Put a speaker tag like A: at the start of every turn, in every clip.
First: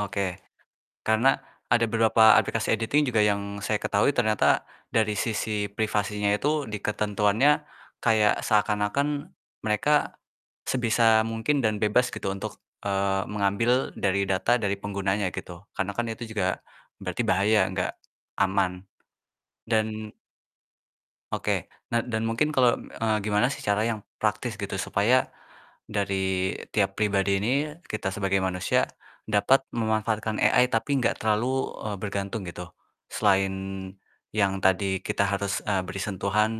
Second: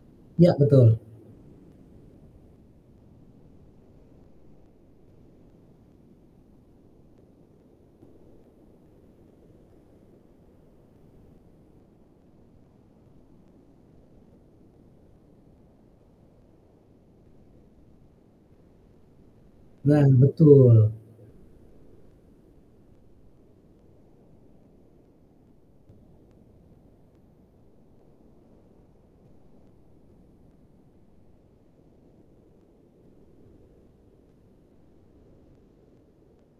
A: Oke.
B: Ya, betul.
A: Karena ada beberapa aplikasi editing juga yang saya ketahui ternyata dari sisi privasinya itu di ketentuannya kayak seakan-akan mereka sebisa mungkin dan bebas gitu untuk, eee, mengambil dari data dari penggunanya gitu. Karena kan itu juga berarti bahaya, nggak aman.
B: Nah,
A: Dan
B: betul.
A: Oke, nah dan mungkin kalo, eee, gimana sih cara yang praktis gitu supaya dari tiap pribadi ini, kita sebagai manusia dapat memanfaatkan AI tapi gak terlalu, eee, bergantung gitu. Selain yang tadi kita harus, eee, beri sentuhan,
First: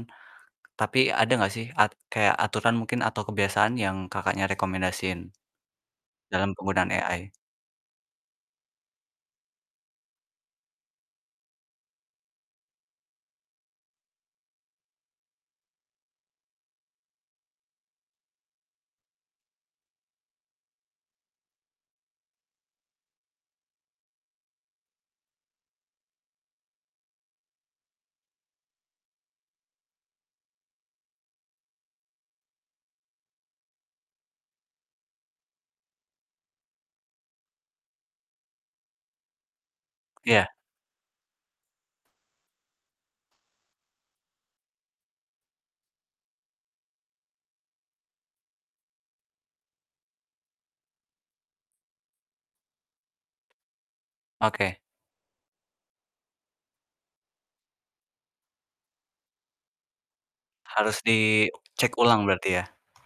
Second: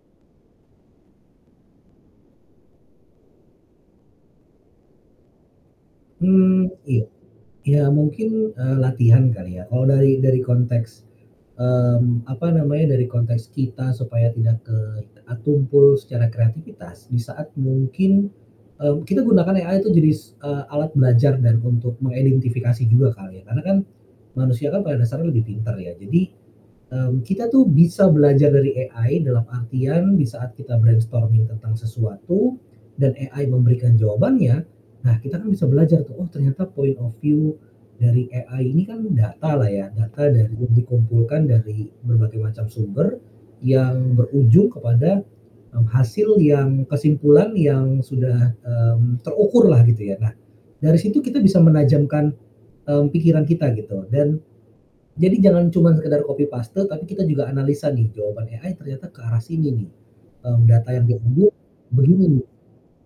A: tapi ada gak sih at kayak aturan mungkin atau kebiasaan yang Kakaknya rekomendasiin, dalam
B: Mmm,
A: penggunaan
B: iya,
A: AI?
B: ya mungkin, eee, latihan kali ya. Kalau dari dari konteks, mmm, apa namanya dari konteks kita supaya tidak ke e tumpul secara kreativitas, di saat mungkin, eee, kita gunakan AI tuh jadi, eee, alat belajar dan untuk mengidentifikasi juga kali ya. Karena kan manusia kan pada dasarnya lebih pintar ya. Jadi, mmm, kita tuh bisa belajar dari AI dalam artian di saat kita brainstorming tentang sesuatu dan AI memberikan jawabannya, nah kita kan bisa belajar tuh, oh ternyata point of view dari AI ini kan data lah ya, data
A: Iya.
B: dari yang dikumpulkan dari berbagai macam sumber yang berujung kepada, mmm, hasil yang kesimpulan yang sudah, mmm, terukurlah gitu ya. Nah dari situ kita bisa menajamkan, eee, pikiran kita gitu, dan
A: Oke.
B: jadi jangan cuma sekedar copy paste tapi kita juga analisa nih jawaban AI ternyata ke arah sini nih, mmm, data
A: Harus
B: yang
A: di
B: diunduh
A: cek ulang
B: begini nih
A: berarti ya.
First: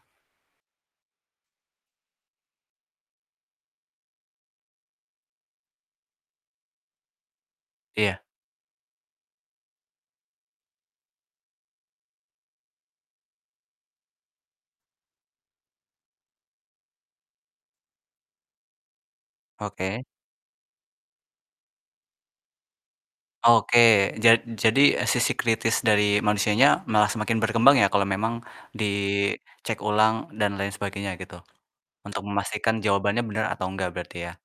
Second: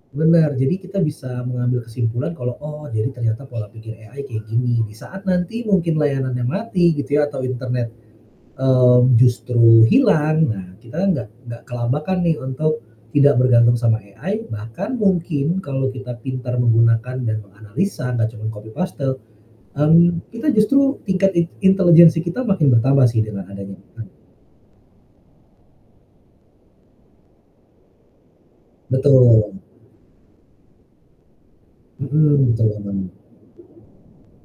B: benar, jadi kita bisa mengambil kesimpulan kalau, oh jadi ternyata pola pikir AI kayak gini. Di saat nanti mungkin layanannya mati gitu ya atau internet,
A: Iya.
B: eee, justru hilang, nah, kita kan nggak nggak kelabakan nih untuk tidak bergantung sama AI, bahkan mungkin kalau kita pintar menggunakan dan menganalisa, nggak cuman copy paste,
A: Oke.
B: mmm, kita justru tingkat int intelegensi kita makin bertambah sih dengan
A: Oke,
B: adanya AI.
A: jad jadi sisi kritis dari manusianya malah semakin berkembang ya kalau memang
B: Betul.
A: dicek ulang dan lain sebagainya gitu, untuk memastikan
B: Mhm. [unintelligible]
A: jawabannya benar atau enggak berarti ya.